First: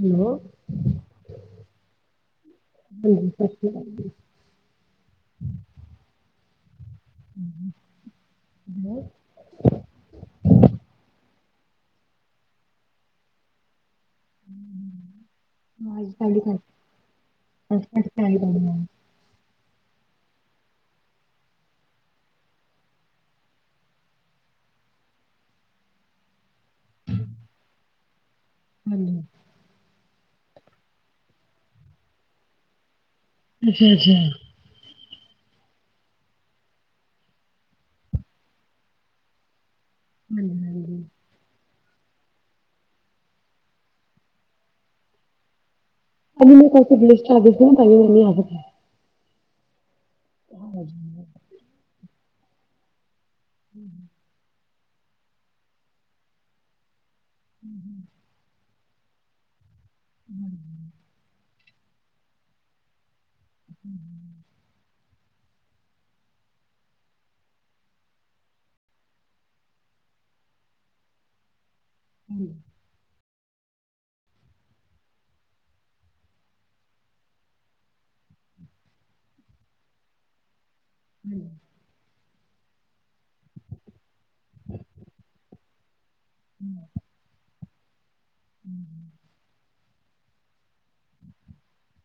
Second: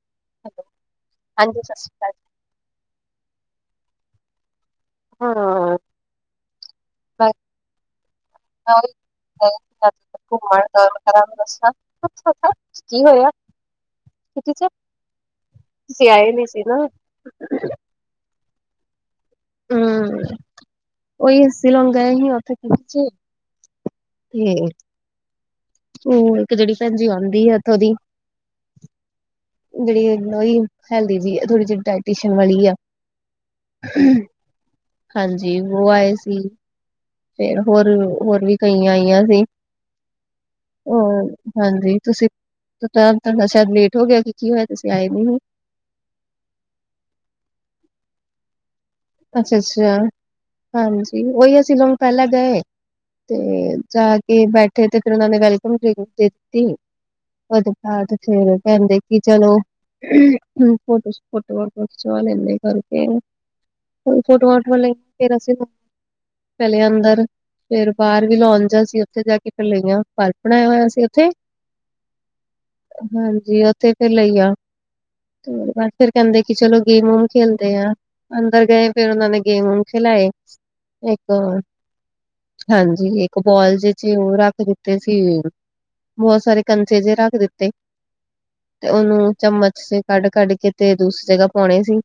ਦੂਰੋਂ। ਹੈਲੋ, ਹਾਂਜੀ, ਸਸ ਸ਼੍ਰੀ ਕਾਲ ਜੀ। ਹਾ। ਹਾਂ,। ਜੀ ਕੀ ਹੋਇਆ? ਕਿਟੀ ਚ ਤੁਸੀਂ ਆਏ ਨੀ ਸੀ ਨਾ ਕੇ। ਹਮ ਉਹੀ ਅਸ਼ਿ ਲੋਂਗ ਗਏ ਸੀ ਉੱਥੇ। ਹਮ। ਤੂ ਇੱਕ ਜਿਹੜੀ ਭੈਣ ਜੀ ਆਉਂਦੀ ਹੈ ਉੱਦੀ। ਹਮ। ਜਿਹੜੀ ਹੈਲਦੀ ਵੀ ਆ ਥੋੜੀ ਜਿਹੀ ਡਾਇਟਸ਼ਨ ਵਾਲੀ ਆ। ਅੱਛਾ ਅੱਛਾ। ਹਾਂਜੀ ਉਹ ਆਏ ਸੀ। ਫ ਹੋਰ ਹੋਰ ਵੀ ਕਈ ਆਈਆਂ ਸੀ। ਹਾਂਜੀ ਹੋ ਹਾਂਜੀ ਹਾਂਜੀ ਤੁਸੀਂ। ਤੁਹਾਡਾ ਸ਼ਾਇਦ ਲੇਟ ਹੋ ਗਿਆ ਕਿ ਕੀ ਹੋਇਆ ਤੁਸੀਂ ਆਏ ਨੀ ਹੁਣ। ਅ ਮੈਂਨੂੰ ਕਸੇ ਬਸ ਲਿਸਟ ਆਗੀ ਸੀ। ਅੱਛਾ ਅੱਛਾ ਹਾਂਜੀ ਉਹੀ ਅਸੀ ਲੋਗ ਪਹਿਲਾਂ ਗਏ। ਤੇ ਜਾ ਕੇ ਬੈਠੇ ਤੇ ਫਿਰ ਉਹਨਾਂ ਨੇ ਵੈਲਕਮ ਕੀਤੀ। ਉਹਦੇ ਬਾਅਦ ਫੇਰ ਕਹਿੰਦੇ ਕਿ ਚਲੋ ਫੋਟੋ। ਚਾੱਲ ਏਨੇ ਬਨਗੇ। ਫੋਟੋਆਂ ਫਟਆਂ ਲਈਆਂ ਫਿਰ ਅਸੀਂ ਪਹਿਲੇ ਅੰਦਰ। ਫੇਰ ਬਾਹਰ ਵੀ ਲਉਣ ਜਾ ਸੀ ਉੱਥੇ ਜਾ ਕੇ ਲਇਆਂ ਪਾਰਕ ਬਣਾਇਆ ਸੀ ਉਥੇ! ਹਮ। ਹਾਂਜੀ ਉੱਥੇ ਫੇਰ ਲਈਆਂ। ਤੇ ਉਹਦੇ ਬਾਅਦ ਫਿਰ ਕਹਿੰਦੇ ਕਿ ਚਲੋ ਗੇਮ ਵੂਮ ਖੇਲਦੇ ਆ ਅੰਦਰ ਗਏ। ਫਿਰਨਾਂ ਨੇ ਗੇਮ ਖੇਲਾਏ ਇੱਕ। ਹਾਂਜੀ ਇਕ ਬਾਲ ਜੇ। ਉਹ ਰੱਖ ਦਿੱਤੇ ਸੀ ਬਹੁਤ ਸਾਰੇ ਕੰਚੇ ਜਿ ਰੱਖ ਦਿੱਤੇ। ਤੇ ਉਹਨੂੰ ਚਮਚ ਕੱਢ, ਕੱਢ ਕੇ ਤੇ ਦੂਸਰੀ ਜਗ੍ਹਾ ਪਾਉਣੀ ਸੀ।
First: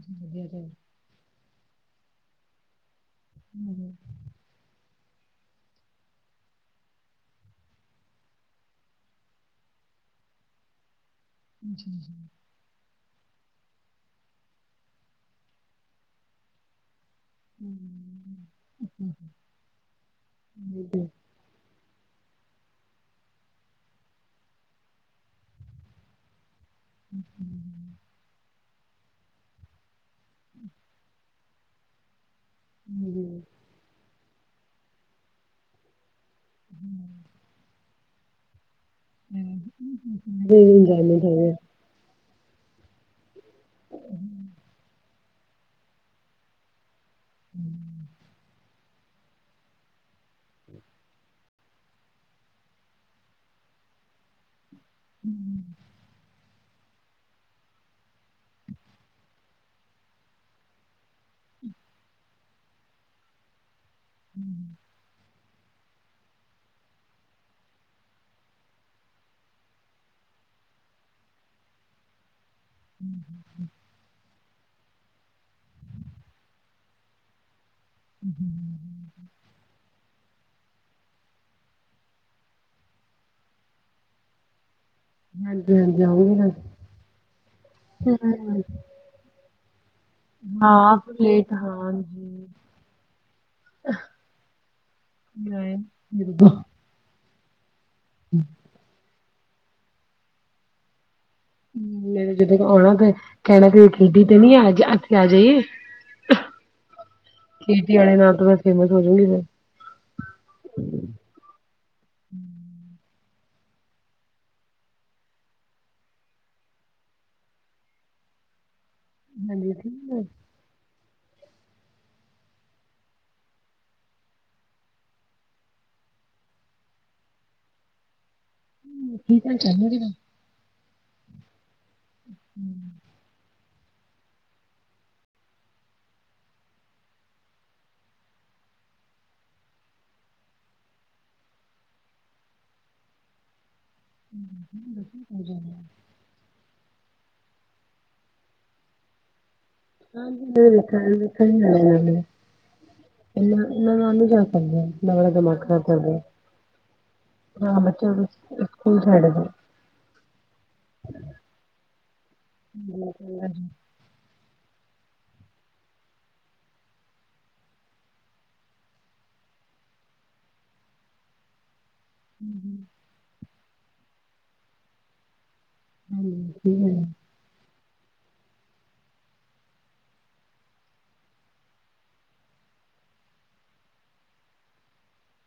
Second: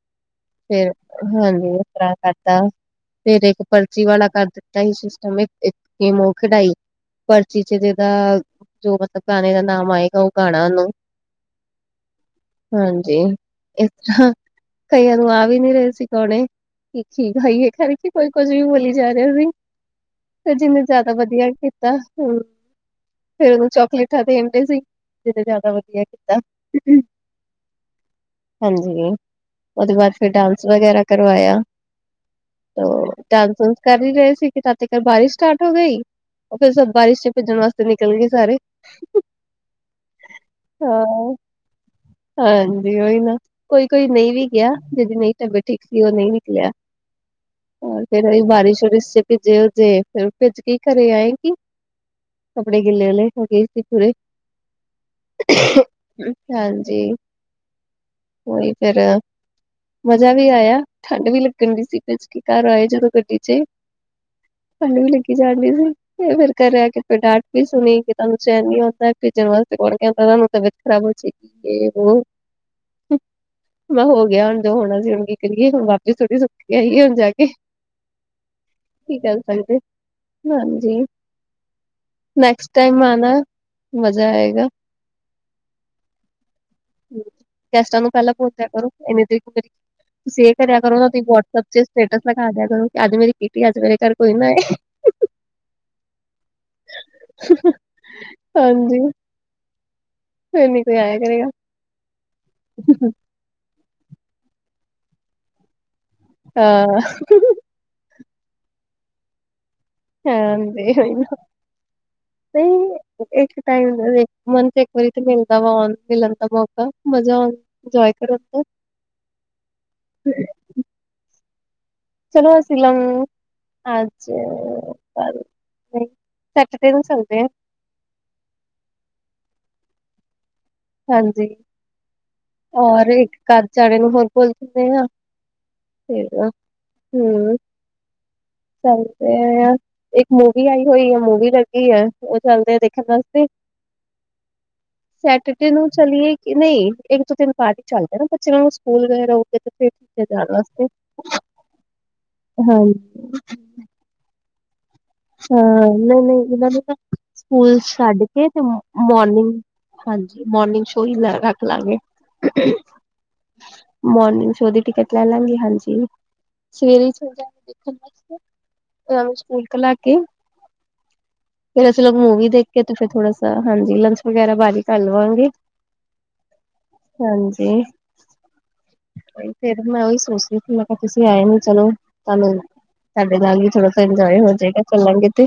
ਜੀ, ਜੀ, ਜੀ। ਫੇਰ ਹਾਂਜੀ ਇਸ ਤਰ੍ਹਾਂ ਕਰਦਾ ਫੇਰ ਇੱਕ ਪਰਚੀ ਵਾਲਾ ਕਰ ਦਿੱਤਾ। ਸਿਸਟਮ ਹੋ ਖਦਾਈ। ਪਰਚੀ ਚ ਜਿਹਦਾ ਜੋ ਮਤਲਬ ਗਾਣੇ ਦਾ ਨਾਮ ਆਏਗਾ ਉਹ ਗਾਣਾ ਉਹਨੂੰ ਜੀ, ਜੀ। ਹਾਂਜੀ ਇਸ ਤਰ੍ਹਾਂ ਕਈਆਂ ਨੂੰ ਆ ਵੀ ਨੀ ਰਹੇ ਸੀ ਪਾਉਣੇ। ਠੀਕ ਕ ਹਾਈਏ ਖਰ ਕੀ ਕੋਈ ਕੁੱਝ ਵੀ ਬੋਲੀ ਜਾ ਰਿਹਾ। ਤੇ ਜਿੰਨਾ ਜ਼ਿਆਦਾ ਵਧੀਆ ਕੀਤਾ ਹੈ। ਫਿਰ ਉਹਨੂੰ ਚਾਕਲੇਟਾਂ ਆਉਂਦੀਆਂ ਸਨ, ਜਿਸਨੇ ਜ਼ਿਆਦਾ ਵਧੀਆ ਕੀਤਾ। ਹਾਂ ਹਾਂ! ਹਾਂਜੀ, ਉਹਦੇ ਬਾਅਦ ਫਿਰ ਡਾਂਸ ਵਗੈਰਾ ਕਰਵਾਇਆ। ਡਾਂਸ ਕਰ ਹੀ ਰਹੇ ਸੀ, ਕਿ ਤਦ ਤਕ ਬਾਰਿਸ਼ ਸਟਾਰਟ ਹੋ ਗਈ। ਉਹ ਫਿਰ ਸਬ ਬਾਰਿਸ਼ ਵਿੱਚ ਭਿੱਜਣ ਵਾਸਤੇ ਨਿਕਲ ਗਏ ਸਾਰੇ। ਹਾਂ ਜੀ, ਸਵੇਰੇ। [inaudible] ਹਾਂ ਜੀ, ਉਹੀ ਨਾ, ਕੋਈ-ਕੋਈ ਨਹੀਂ ਵੀ ਗਿਆ। ਜਿਹਦੀ ਨਹੀਂ ਤਬਿਧਤ ਠੀਕ ਸੀ, ਉਹ ਨਹੀਂ ਨਿਕਲਿਆ। ਫਿਰ ਅਸੀ ਬਾਰਿਸ਼-ਵਾਰਿਸ਼ ਵਿੱਚ ਭਿੱਜੇ -ਭਿਜੇ, ਫਿਰ ਭਿੱਜ ਕੇ ਘਰ ਆਏਗੀ। ਕੱਪੜੇ ਗਿੱਲੇ ਵਿਲੇ ਹੋ ਗਏ ਸੀ ਪੂਰੇ। ਹਾਂਜੀ! ਹਾਂਜੀ, ਉਹੀ ਫਿਰ। ਮਜ਼ਾ ਵੀ ਆਇਆ, ਠੰਢ ਵੀ ਲੱਗੱਣ ਢਹੀ ਸੀ। ਫਿਰ ਘਰ ਆਏ ਜਦੋਂ ਗੱਡੀ ਚ। ਹੂਂ। ਠੰਢ ਵੀ ਲੱਗੀ ਜਾ ਰਹੀ ਸੀ। ਫਿਰ ਘਰ ਆ ਕੇ ਫਿਰ ਡਾਂਟ ਵੀ ਸੁਣੀ। ਤੁਹਾਨੂੰ ਚੈਨ ਨਹੀਂ ਆਉਂਦਾ। ਕਿਤੇ ਤੁਹਾਡੀ ਤਬੀਅਤ ਖਰਾਬ ਹੋ ਜਾਏਗੀ। ਇਹ ਉਹ, ਮੈਂ ਹੋ ਗਿਆ ਹੁਣ। ਜੋ ਹੋਣਾ ਸੀ, ਹੁਣ ਕੀ ਕਰੀਏ? ਹੁਣ ਵਾਪਸ ਥੋੜ੍ਹੀ ਸੁੱਟ ਕੇ ਆਈਏ, ਹੁਣ ਜਾ ਕੇ। ਜੇ [inaudible] ਕੀ ਕਰ ਸਕਦੇ ਹੋ ਹਾਂ ਜੀ? ਨੈਕਸਟ ਟਾਈਮ ਆਣਾ, ਮਜ਼ਾ ਆਏਗਾ। ਹਾਂਜੀ ਹਾਂਜੀ ਆਊਂਗੀ ਨਾ ਗੈਸਟਾਂ ਨੂੰ ਪਹਿਲਾਂ ਭੇਜ ਦਿਆ ਕਰੋ! ਇਹ ਦੇ। [inaudible] ਤੁਸੀਂ ਇਹ ਕਰਿਆ ਹਾਂ ਕਰੋ ਨਾ, ਤੁਸੀਂ ਲੇਟ ਵਟਸਐਪ ਤੇ, ਹਾਂ ਸਟੇਟਸ ਲਗਾ ਦਿਆ ਕਰੋ ਕਿ ਅੱਜ ਮੇਰੀ ਕਿਟੀ ਹੈ, ਅੱਜ ਮੇਰੇ ਘਰ ਕੋਈ ਨਾ ਆਵੇ। ਨਹੀਂ! [inaudible] ਹਾਂਜੀ! ਫਿਰ ਨਹੀਂ ਕੋਈ ਆਇਆ ਕਰੇਗਾ। ਮੈਂ ਜਦੋਂ ਆਉਣਾ ਤਾਂ ਕਹਿਣਾ ਕਿ ਕਿਟੀ ਤੇ ਨਹੀਂ ਆ ਜਾਇਆ ਜੇ। ਹਾਂ। ਖੇਤੀ ਵਾਲੇ ਨਾਲ ਤਾਂ ਮੈਂ ਫੇਮਸ ਹੋ ਜਾਵਾਂਗੀ ਫਿਰ। ਹਾਂ ਜੀ! ਹਾਂਜੀ! ਨਹੀਂ, ਇੱਕ ਮਹੀਨੇ ਵਿੱਚ ਇੱਕ ਵਾਰੀ ਹੀ ਮਿਲਦਾ ਹੈ ਮਿਲਣ ਦਾ ਮੌਕਾ, ਮਜ਼ਾ ਆਉਂਦਾ ਹੈ। [inaudible] ਜਾਇਆ ਕਰੋ। ਹਾਂਜੀ, ਠੀਕ ਹੈ। ਚਲੋ, ਅਸੀਂ ਅੱਜ ਸ਼ਨੀਵਾਰ ਨੂੰ ਐਤਵਾਰ। [inaudible] ਠੀਕ ਹੈ, ਕਰਨਾ ਹੈ? [inaudible] ਹਾਂਜੀ! ਹੋਰ ਇੱਕ ਘੰਟੇ ਲਈ ਜਾਣ ਨੂੰ ਹੋਰ ਬੋਲ ਜਾਂਦੇ ਆ। [inaudible] ਤਾਂ ਅਸੀ, [inaudible] ਇੱਕ ਮੂਵੀ ਆਈ ਹੋਈ ਹੈ, ਮੂਵੀ ਲੱਗੀ ਹੈ। ਉਹ ਚੱਲਨੇ ਆਂ ਦੇਖਣ ਦਸ ਦੀਂ। ਨੂੰ ਹਾਂਜੀ! ਚਲੀਏ ਨਹੀਂ, ਇੱਕ-ਦੋ-ਦਿਨ ਬਾਦ ਚੱਲਨੇ ਆਂ, ਬੱਚਿਆਂ ਨੂੰ ਸਕੂਲ ਵਗੈਰਾ ਹੋ ਕੇ। ਹਾਂ ਜੀ, ਮੈਂ ਵੀ ਵੇਖਣਾ। ਹਾਂਜੀ [inaudible] ਨਾ ਨਹੀਂ, ਜਾ ਸਕਦੇ। ਇੰਨਾ ਬੜਾ ਦਿਮਾਗ ਹਾਂ, ਖ਼ਰਾਬ ਕਰਦੇ ਨਹੀਂ ਨਹੀਂ, ਇਹਨਾਂ ਨੂੰ ਤਾਂ ਸਕੂਲ ਹਾਂ ਬੱਚਿਆਂ ਛੱਡ ਨੂੰ ਕੇ ਸਕੂਲ ਛੱਡ ਦੋ ਮੋਰਨਿੰਗ ਵਿੱਚ ਹਾਂਜੀ ਮੋਰਨਿੰਗ ਸ਼ੋਅ ਹੀ ਲ ਰੱਖ ਲਾਂਗੇ। ਹਾਂਜੀ ਮੋਰਨਿੰਗ ਸ਼ੋਅ ਦੀ ਟਿਕਟ ਲੈ ਲਵਾਂਗੇ ਹਾਂਜੀ ਸਵੇਰੇ ਜਾ ਕੇ [unintelligible] [unintelligible] ਸਕੂਲ ਕ ਲਾਕੇ, ਫੇਰ ਅਸੀ ਲੋਕ ਮੂਵੀ ਦੇਖ ਕੇ ਤੇ ਫੇਰ ਥੋੜਾ ਹਾਂਜੀ ਲੰਚ ਵਗੈਰਾ ਬਾਰ ਈ ਕਰ ਲਵਾਂਗੇ [inaudible] ਹਾਂਜੀ। ਫੇਰ ਮੈਂ ਓਈ ਸੋਚਦੀ ਸੀ ਮੈਂ ਕਾ ਤੁਸੀਂ ਆਏ ਨੀ ਚਲੋ ਤਾਨੂੰ ਸਾਡੇ ਨਾਲ ਵੀ ਥੋੜਾ ਸਾ ਇੰਨਜੋਏ ਹੋਜੇਗਾ ਚੱਲਾਂਗੇ ਤੇ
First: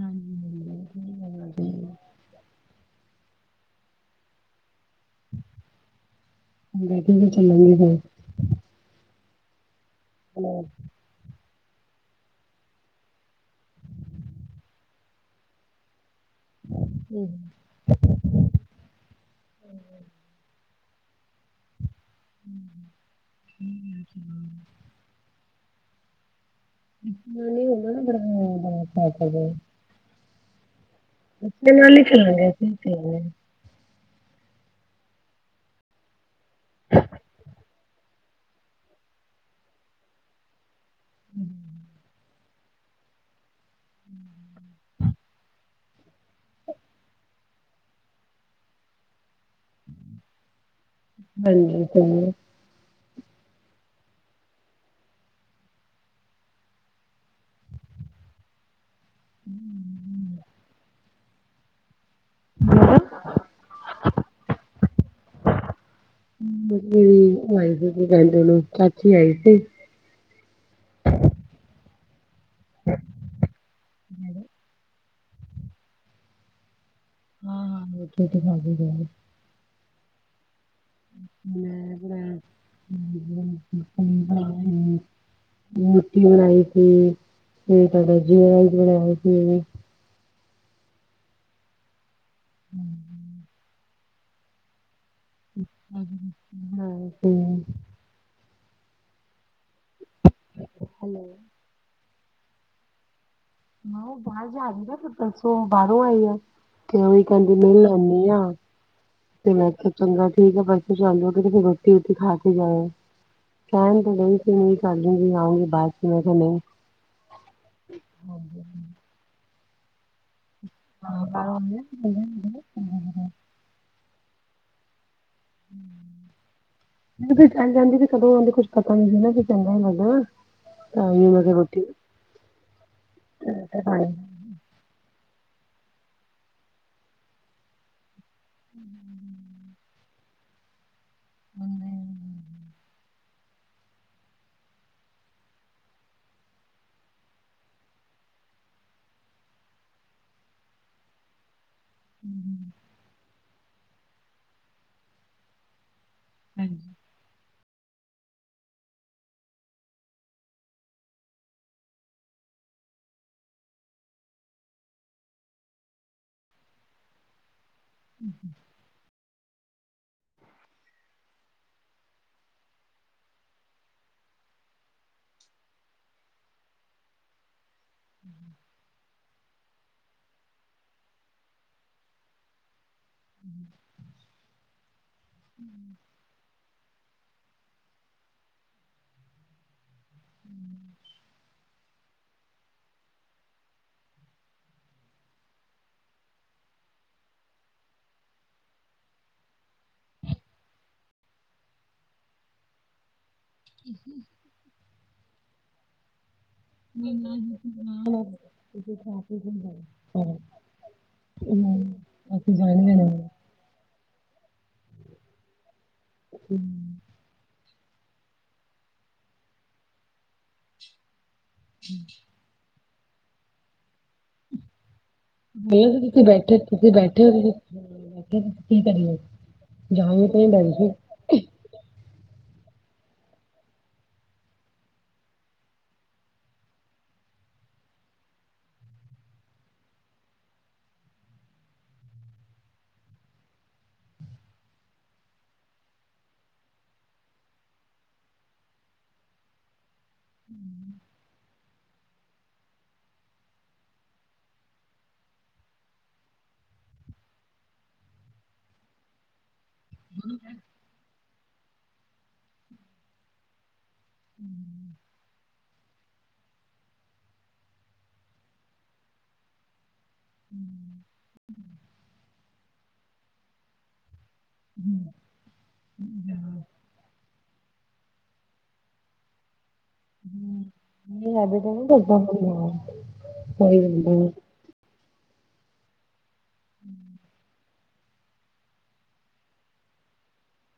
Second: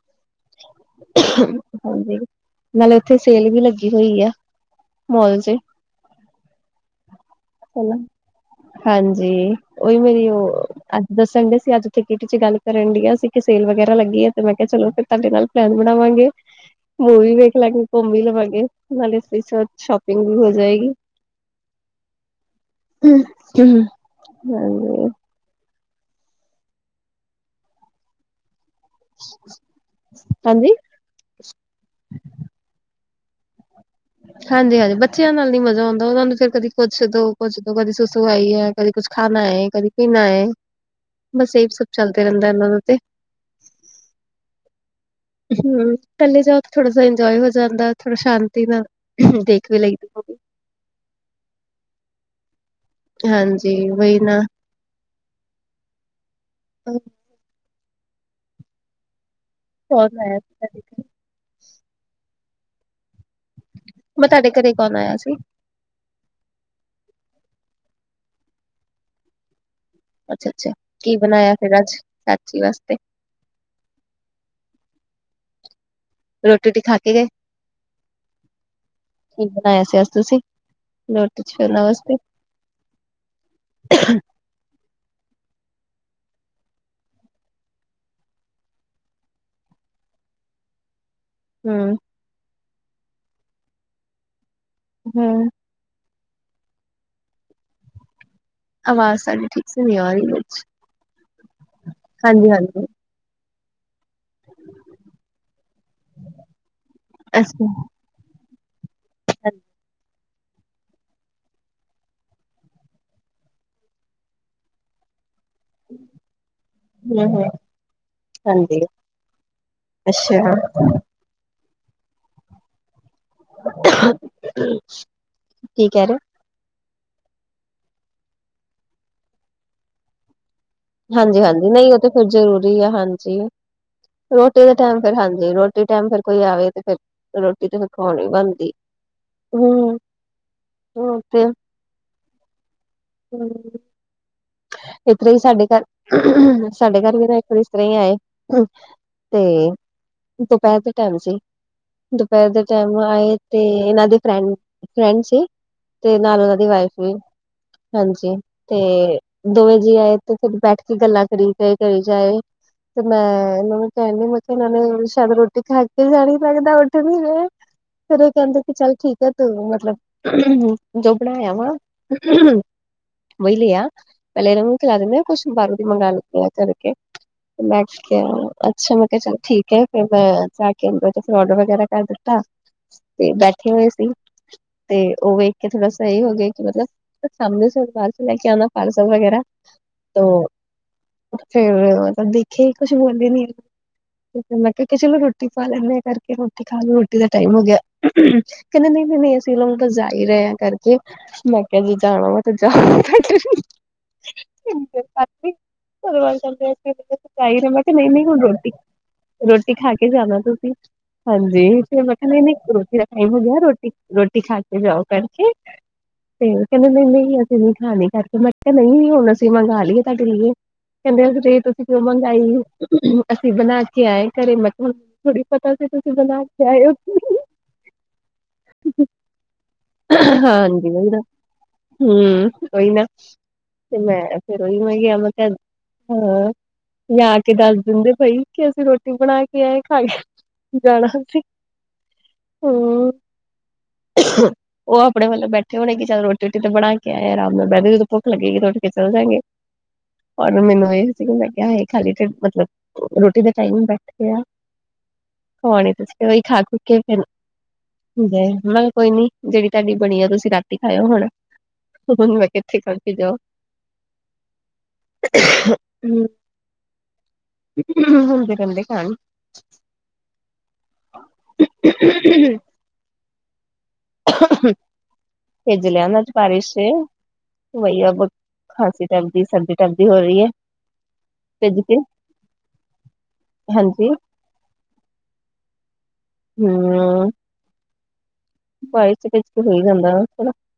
ਹਾਂਜੀ ਹਾਂ ਸਈ ਗਲ ਹੈਗੀ ਹਾਂਜੀ ਨਾਲੇ ਓਥੇ ਸੇਲ ਵੀ ਲੱਗੀ ਹੋਈ ਆ ਮੋਲ ਚ ਚਲੋ ਚੱਲਾਂਗੇ ਹਾਂਜੀ ਓਈ ਮੇਰੀ ਓ ਦੱਸਨ ਡੇ ਸੀ ਅੱਜ ਓਥੇ ਕਿਟੀ ਚ ਗਲ ਕਰਨ ਡੀਆਂ ਸੀ ਕੀ ਸੇਲ ਵਗੈਰਾ ਲੱਗੀ ਐ ਤੇ ਮੈਂ ਕਿਆ ਚਲੋ ਫੇਰ ਤਾਡੇ ਨਾਲ ਪਲੈਨ ਬਣਾਵਾਂਗੇ ਮੂੱਵੀ ਵੇਖ ਲਾਂਗੇ ਕੁਮ ਵੀ ਲਵਾਂਗੇ ਨਾਲੇ ਸ ਸ਼ੋਪਿੰਗ ਵੀ ਹੋ ਜਾਏਗੀ [unintelligible] [unintelligible] ਹਾਂਜੀ? ਪੈਲਾ ਲਿਖ [unintelligible] ਹਾਂਜੀ-ਹਾਂਜੀ ਬੱਚਿਆਂ ਨਾਲ ਨੀ ਮਜ਼ਾ ਆਂਦਾ ਉਨਾਂ ਨੂੰ ਫਿਰ ਕਦੀ ਕੁੱਛ ਦੋ ਕੁੱਛ ਦੋ ਕਦੀ ਸੁ ਸੂ ਆਈ ਐ, ਕਦੀ ਕੁਛ ਖਾਨਾ ਐ, ਕਦੀ ਪੀਨਾ ਏ। ਬਸ ਐ ਵੀ ਸਭ ਚੱਲਦਾ ਰੈਂਦਾ ਐਨਾਂ ਦਾ ਤੇ [inaudible] ਹੂੰ ਕੱਲੇ ਜਾਓ ਤੇ ਥੋੜਾ ਸਾ ਇੰਜੋਏ ਹੋ ਜਾਂਦਾ ਥੋੜਾ ਸ਼ਾਂਤੀ ਨਾ ਦੇਖ ਵੀ ਲੱਇਦਾ ਹਾਂਜੀ ਹੂੰ ਹਾਂਜੀ, ਵਈ ਨਾ [inaudible] [inaudible] [inaudible] [inaudible] ਮੈਂ ਤਾਡੇ ਘਰੇ ਕੌਨ ਆਇਆ ਸੀ? [unintelligible] ਚਾਚੀ ਆਈ ਸੀ। ਅੱਛਾ-ਅੱਛਾ ਕੀ ਬਣਾਏਆ ਫੇਰ ਅੱਜ ਚਾਚੀ ਵਾਸਤੇ? [inaudible] ਰੋਟੀ ਰੁਟੀ ਖਾ ਕੇ ਗਏ? ਹਾਂ-ਹਾਂ ਰੋਟੀ-ਰੁਟੀ ਖਾਕੇ ਗਏ ਨੇ। ਕੀ ਬਣਾਏਆ ਸੀ ਅੱਜ ਤੁਸੀਂ? ਰੋਟੀ [unintelligible] ਚ ਉਹਨਾਂ ਵਾਸਤੇ ਰੋਟੀ ਬਨਾਈ ਸੀ ਤੇ ਫੇਰ ਤਾਡਾ ਜੀਰਾ ਬਨਾਯਾ ਸੀ ਹਾਂ। ਹੂੰ-ਹੂੰ [unintelligible] [inaudible] ਆਵਾਜ਼ ਸਾਡੀ ਠੀਕ ਸੀ‌ ਨੀ ਆਰੀ ਵਿਚ ਹੈਲੋ ਹਾਂਜੀ-ਹਾਂਜੀ ਨਾ ਓ ਬਾਰ ਜਾਰੀ ਨਾ ਫਿਰ ਪਰਸੋਂ ਬਾਰੋ ਆਈ ਆ ਤੇ ਓ ਕੈਂਦੀ ਅੱਛਾ [unintelligible] ਤੇ ਹਾਂਜੀ, ਮੈਂ ਕਯਾ ਚੰਗਾ ਠੀਕ ਆ, ਪਰ ਤੇ ਫੇਰ ਰੋਟੀ ਰੂਟੀ ਖਾ ਕੇ ਜਾਯੋ। ਕੈਨ ਤੇ ਡਈ ਸੀ [unintelligible] ਆਊੰਗੀ ਬਾਦ ਚ ਮੈਂ ਕਯਾ ਨਈ ਹੁੰ-ਹੁੰ, ਹਾਂਜੀ, ਅੱਛਾ। [unintelligible] ਕੀ ਕੈ ਰੇ ਓ? ਜਦੋ ਚੱਲ ਜਾਂਦੇ ਨੇ ਕਦੋਂ ਆਦੇ ਕੁੱਛ ਪਤਾ ਨੀ ਨਾ ਫੇਰ ਚੰਗਾ ਨੀ ਲਗਦਾ ਹਾਂਜੀ-ਹਾਂਜੀ ਨਈ ਓ ਤੇ ਫੇਰ ਜਰੂਰੀ ਏ ਹਾਂਜੀ ਖਾ ਰੋਟੀ ਦਾ ਟੈਮ ਫੇਰ ਹਾਂਜੀ ਰੋਟੀ ਟੈਮ ਫੇਰ ਕੋਈ ਆਵੇ ਤੇ ਫੇਰਰਰੋਟੀ ਤੇ ਫੇਰ ਖੁਵੋਣੀ ਬਣਦੀ, ਹੂੰ, ਹੂੰ ਤੇ ਹੂੰ ਏਤਰਾ ਈ ਸਾਡੇ ਘਰ ਸਾਡੇ ਘਰ ਵੀ ਤਾਂ ਇੱਕ ਏਸ ਤਾ ਈ ਆਏ ਤੇ, ਦੁਪੈਰ ਦੇ ਟੈਮ ਸੀ ਦੁਪੈਰ ਦੇ ਟੈਮ ਆਏ ਤੇ ਏਨਾਂ ਦੇ ਫ੍ਰੈ ਫਰੈਂਡ ਸੀ ਤੇ ਨਾਲ ਓਨਾਂ ਦੀ ਲੈਂਦੀ ਵਾਈਫ ਵੀ, ਹਾਂਜੀ, ਤੇ ਦੋਵੇਂ ਜੀ ਆਏ ਤੇ ਫੇਰ ਬੈਠ ਕੇ ਗੱਲਾਂ ਕਰੀ ਗਏ ਕਰੀ ਜਾਏ ਤੇ ਮੈਂ ਏਨਾਂ ਨੂੰ ਕੈਣੀ ਮੈਂ ਕੇਆ ਏਨਾਂ ਨੂੰ ਛੈਦ ਰੋਟੀ ਖਾ ਕੇ ਜਾਣੀ ਲੱਗਦਾ ਉੱਠ ਨੀ ਰਏ ਫੇਰ ਓ ਕੈਂਦੇ ਕੀ ਚੱਲ ਠੀਕ ਤੂੰ ਮਤਲਬ ਜੋ ਬਣਾ ਏਆ ਆ ਵਈ ਲੇ ਆ ਪੈਲੇ ਏਨਾ ਨੂੰ ਖਲਾ ਦੇਨੇ ਆ ਕੁਛ ਬਾਰੋਂ ਦੀ ਮੰਗ ਲੈਨੇਆ ਕਰਕੇ ਮੈਂ ਅੱਛਾ ਮੈਂ ਚਲ ਠੀਕ ਐ ਫੇਰ ਮੈਂ ਜਾ ਕੇ ਅੰਦਰ ਫਰੋਡ ਵਗੈਰਾ ਕਟ ਦਤਾ ਤੇ ਬੈਠੇ ਹੋਏ ਸੀ, ਤੇ ਓ ਵੇਖ ਕੇ ਥੋੜਾ ਸਈ ਹੋ ਗੇ ਕੇ ਮਤਲਬ ਸਮਣੇ ਸਰ ਪਾਰਸਲ ਲੈ ਕੇ ਆਣਾ ਪਾਰਸਲ ਵਗੈਰਾ ਤੌ, ਫੇਰ ਮਤਲਬ ਦੇਖੇ ਕੁਛ ਬੋਲੇ ਨੀ ਮੈਂ ਕੇਆ ਚਲੋ ਰੋਟੀ ਖਾ ਲੈਂਨੇ ਕਰਕੇ ਰੋਟੀ ਖਾਲੋ ਰੋਟੀ ਦਾ ਟੈਮ ਹੋ ਗੇਆ ਕੈਂਦੇ ਨਈ-ਨਈ ਅਸੀਂ ਲੋਕ ਤਾਂ ਜਾ ਈ ਰਏ ਆਂ ਕਰਕੇ ਮੈਂ ਕੇਆ ਜੇ ਜਾਣਾ ਵਾ ਤੇ ਜਾ [inaudible] [unintelligible] [unintelligible] ਮੈ ਕੈਆ ਨਈ-ਨਈ ਹੁਣ ਰੋਟੀ, ਰੋਟੀ ਖਾ ਕੇ ਜਾਣਾ ਤੁਸੀਂ ਹਾਂਜੀ ਹਾਂ ਫੇਰ ਮੈਂ ਕੇਆ ਅਸੀਂ ਨੲ਼ਈ-ਨਈ ਜਾਣ ਰੋਟੀ ਦਾ ਲੈਣਾ ਟੈਮ ਹੋ ਗੇਆ ਰੋਟੀ ਰੋ ਰੋਟੀ ਖਾ ਕੇ ਜਾਓ ਭੈਣ ਕੇ ਤੇ ਕੈਂਦੇ ਨਈ-ਨਈ ਅਸੀਂ ਨੀ ਖਾਣੀ ਕਾਕੇ ਮੈਂ ਮੈ ਕੇਆ ਨਈ ਹੁਣ ਅਸੀਂ ਮੰਗਵਾ ਲੀਏ ਤੁਆਡੇ ਲੀਏ ਕੈਂਦੇੇ ਤੁਸੀਂ ਕਿਉਂ ਮੰਗਵਾਈ ਏ ਅਸੀਂ ਬਣਾ ਕੇ ਆਏ ਘਰੇ ਮਲਬ ਥੋੜੀ ਪਤਾ ਸੀ ਇਹ ਤਾਂ ਤੁਸੀਂ ਬਣਾ ਬੈਠੇ ਕੇ ਆਏ ਓ। ਤੁਸੀਂ ਬੈਠੇ ਹੋ ਤੁਸੀਂ ਬੈਠੇ ਹੋ, ਤੁਸੀਂ ਕੀ ਕਰੀਏ ਜਾਈਏ ਤਾਂ ਡਰ ਜੀ ਹਾਂਜੀ ਓਈ ਨਾ ਹੂੰ ਕੋਈ ਨਾ। ਤੇ ਮੈਂ ਫੇਰ ਓਈ ਮੈਂ ਕੇਆ ਮੈਂ ਆ ਜਾ ਆ ਕੇ ਦੱਸ ਦੀਂਦੇ ਬਾਈ ਕੇ ਅਸੀਂ ਰੋਟੀ ਬਣਾ ਕੇ ਆ ਖਾਏ ਜਾਣਾ ਸੀ, ਹੂੰ ਓ ਅਪਣੇ ਵਲੋਂ ਬੈਠੇ ਹੋਣੇ ਕੀ ਚਲ ਰੋਟੀ-ਰੁਟੀ ਤੇ ਬਣਾ ਕੇ ਆਏ ਰਾਮ ਨਾਲ ਬੈ ਭੁੱਖ ਲੱਗੇਗੀ ਤੋ ਓਠ ਕੇ ਚੱਲ ਜਾਗੇ, ਔਰ ਮੈਨੂੰ ਏ ਸੀ ਮੈ ਕੇਆ ਹਏ ਖਾਲੀ ਢੇ ਮਤਲਬ ਰੋਟੀ ਦੇ ਟੈਮ ਬੈਠੇ ਆ [unintelligible] ਕੋਈ ਨੀ ਜੇੜੀ ਤਾਡੀ ਬਣੀ ਆ ਤੁਸੀਂ ਰਾਤੀ ਖਾਓ ਹੁਣ, ਹੁਣ ਮੈਂ ਕਿੱਥੇ ਖ ਦੋ, ਹੂੰ ਹੁੰਦੇ ਰਦੇ ਖਣ [inaudible] [unintelligible] ਪੀਜ਼ ਲਿਆਂ [unintelligible] ਬਾਰਸ਼ 'ਚ। ਵਈਆ ਬਹੁ ਖਾਂਸੀ ਟਪਦੀ, ਸਰਦੀ ਟਪਦੀ ਹੋ ਰਈ ਏ। [unintelligible] ਹਅਅ। [unintelligible] ਹੈਨਾ।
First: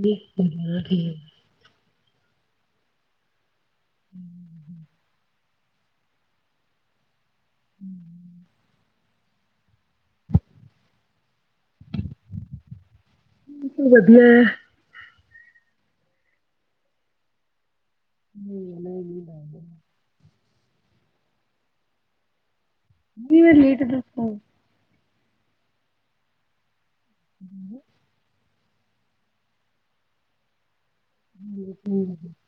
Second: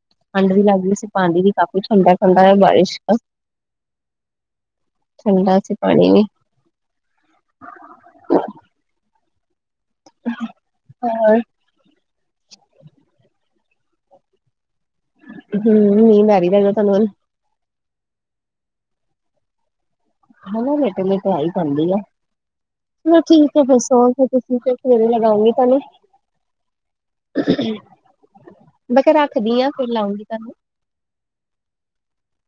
ਨਹੀਂ ਠੰਡ ਵੀ ਲੱਗਦੀ ਸੀ, ਪਾਣੀ ਵੀ ਕਾਫੀ ਠੰਡਾ-ਠੰਡਾ ਏ ਬਾਰਿਸ਼ ਦਾ। [inaudible] ਠੰਡਾ ਸੀ ਪਾਣੀ ਵੀ। ਹਮ। [unintelligible] ਵਧੀਆ। ਹੂੰ ਨੀਂਦ ਆ ਰੀ ਲਗਦਾ ਤਾਨੂੰ ਅੱਜ। ਹੂੰ ਨਈ ਨੀਂਦ ਆ ਰਈ। [unintelligible] [unintelligible] ਚਲੋ ਮੈਂ ਠੀਕ ਹੈ ਫੇਰ ਲੇਟ ਸੌਔ ਦੱਸੂ ਤੁਸੀਂ ਫੇਰ। ਫੇਰੇ ਲਗਾਉਂਗੀ ਤਾਨੂੰ। ਮੈਂ ਕਿਆ ਰੱਖਦੀ ਆਂ ਫਿਰ ਲਾਉਂਗੀ ਤਾਨੂੰ। [unintelligible]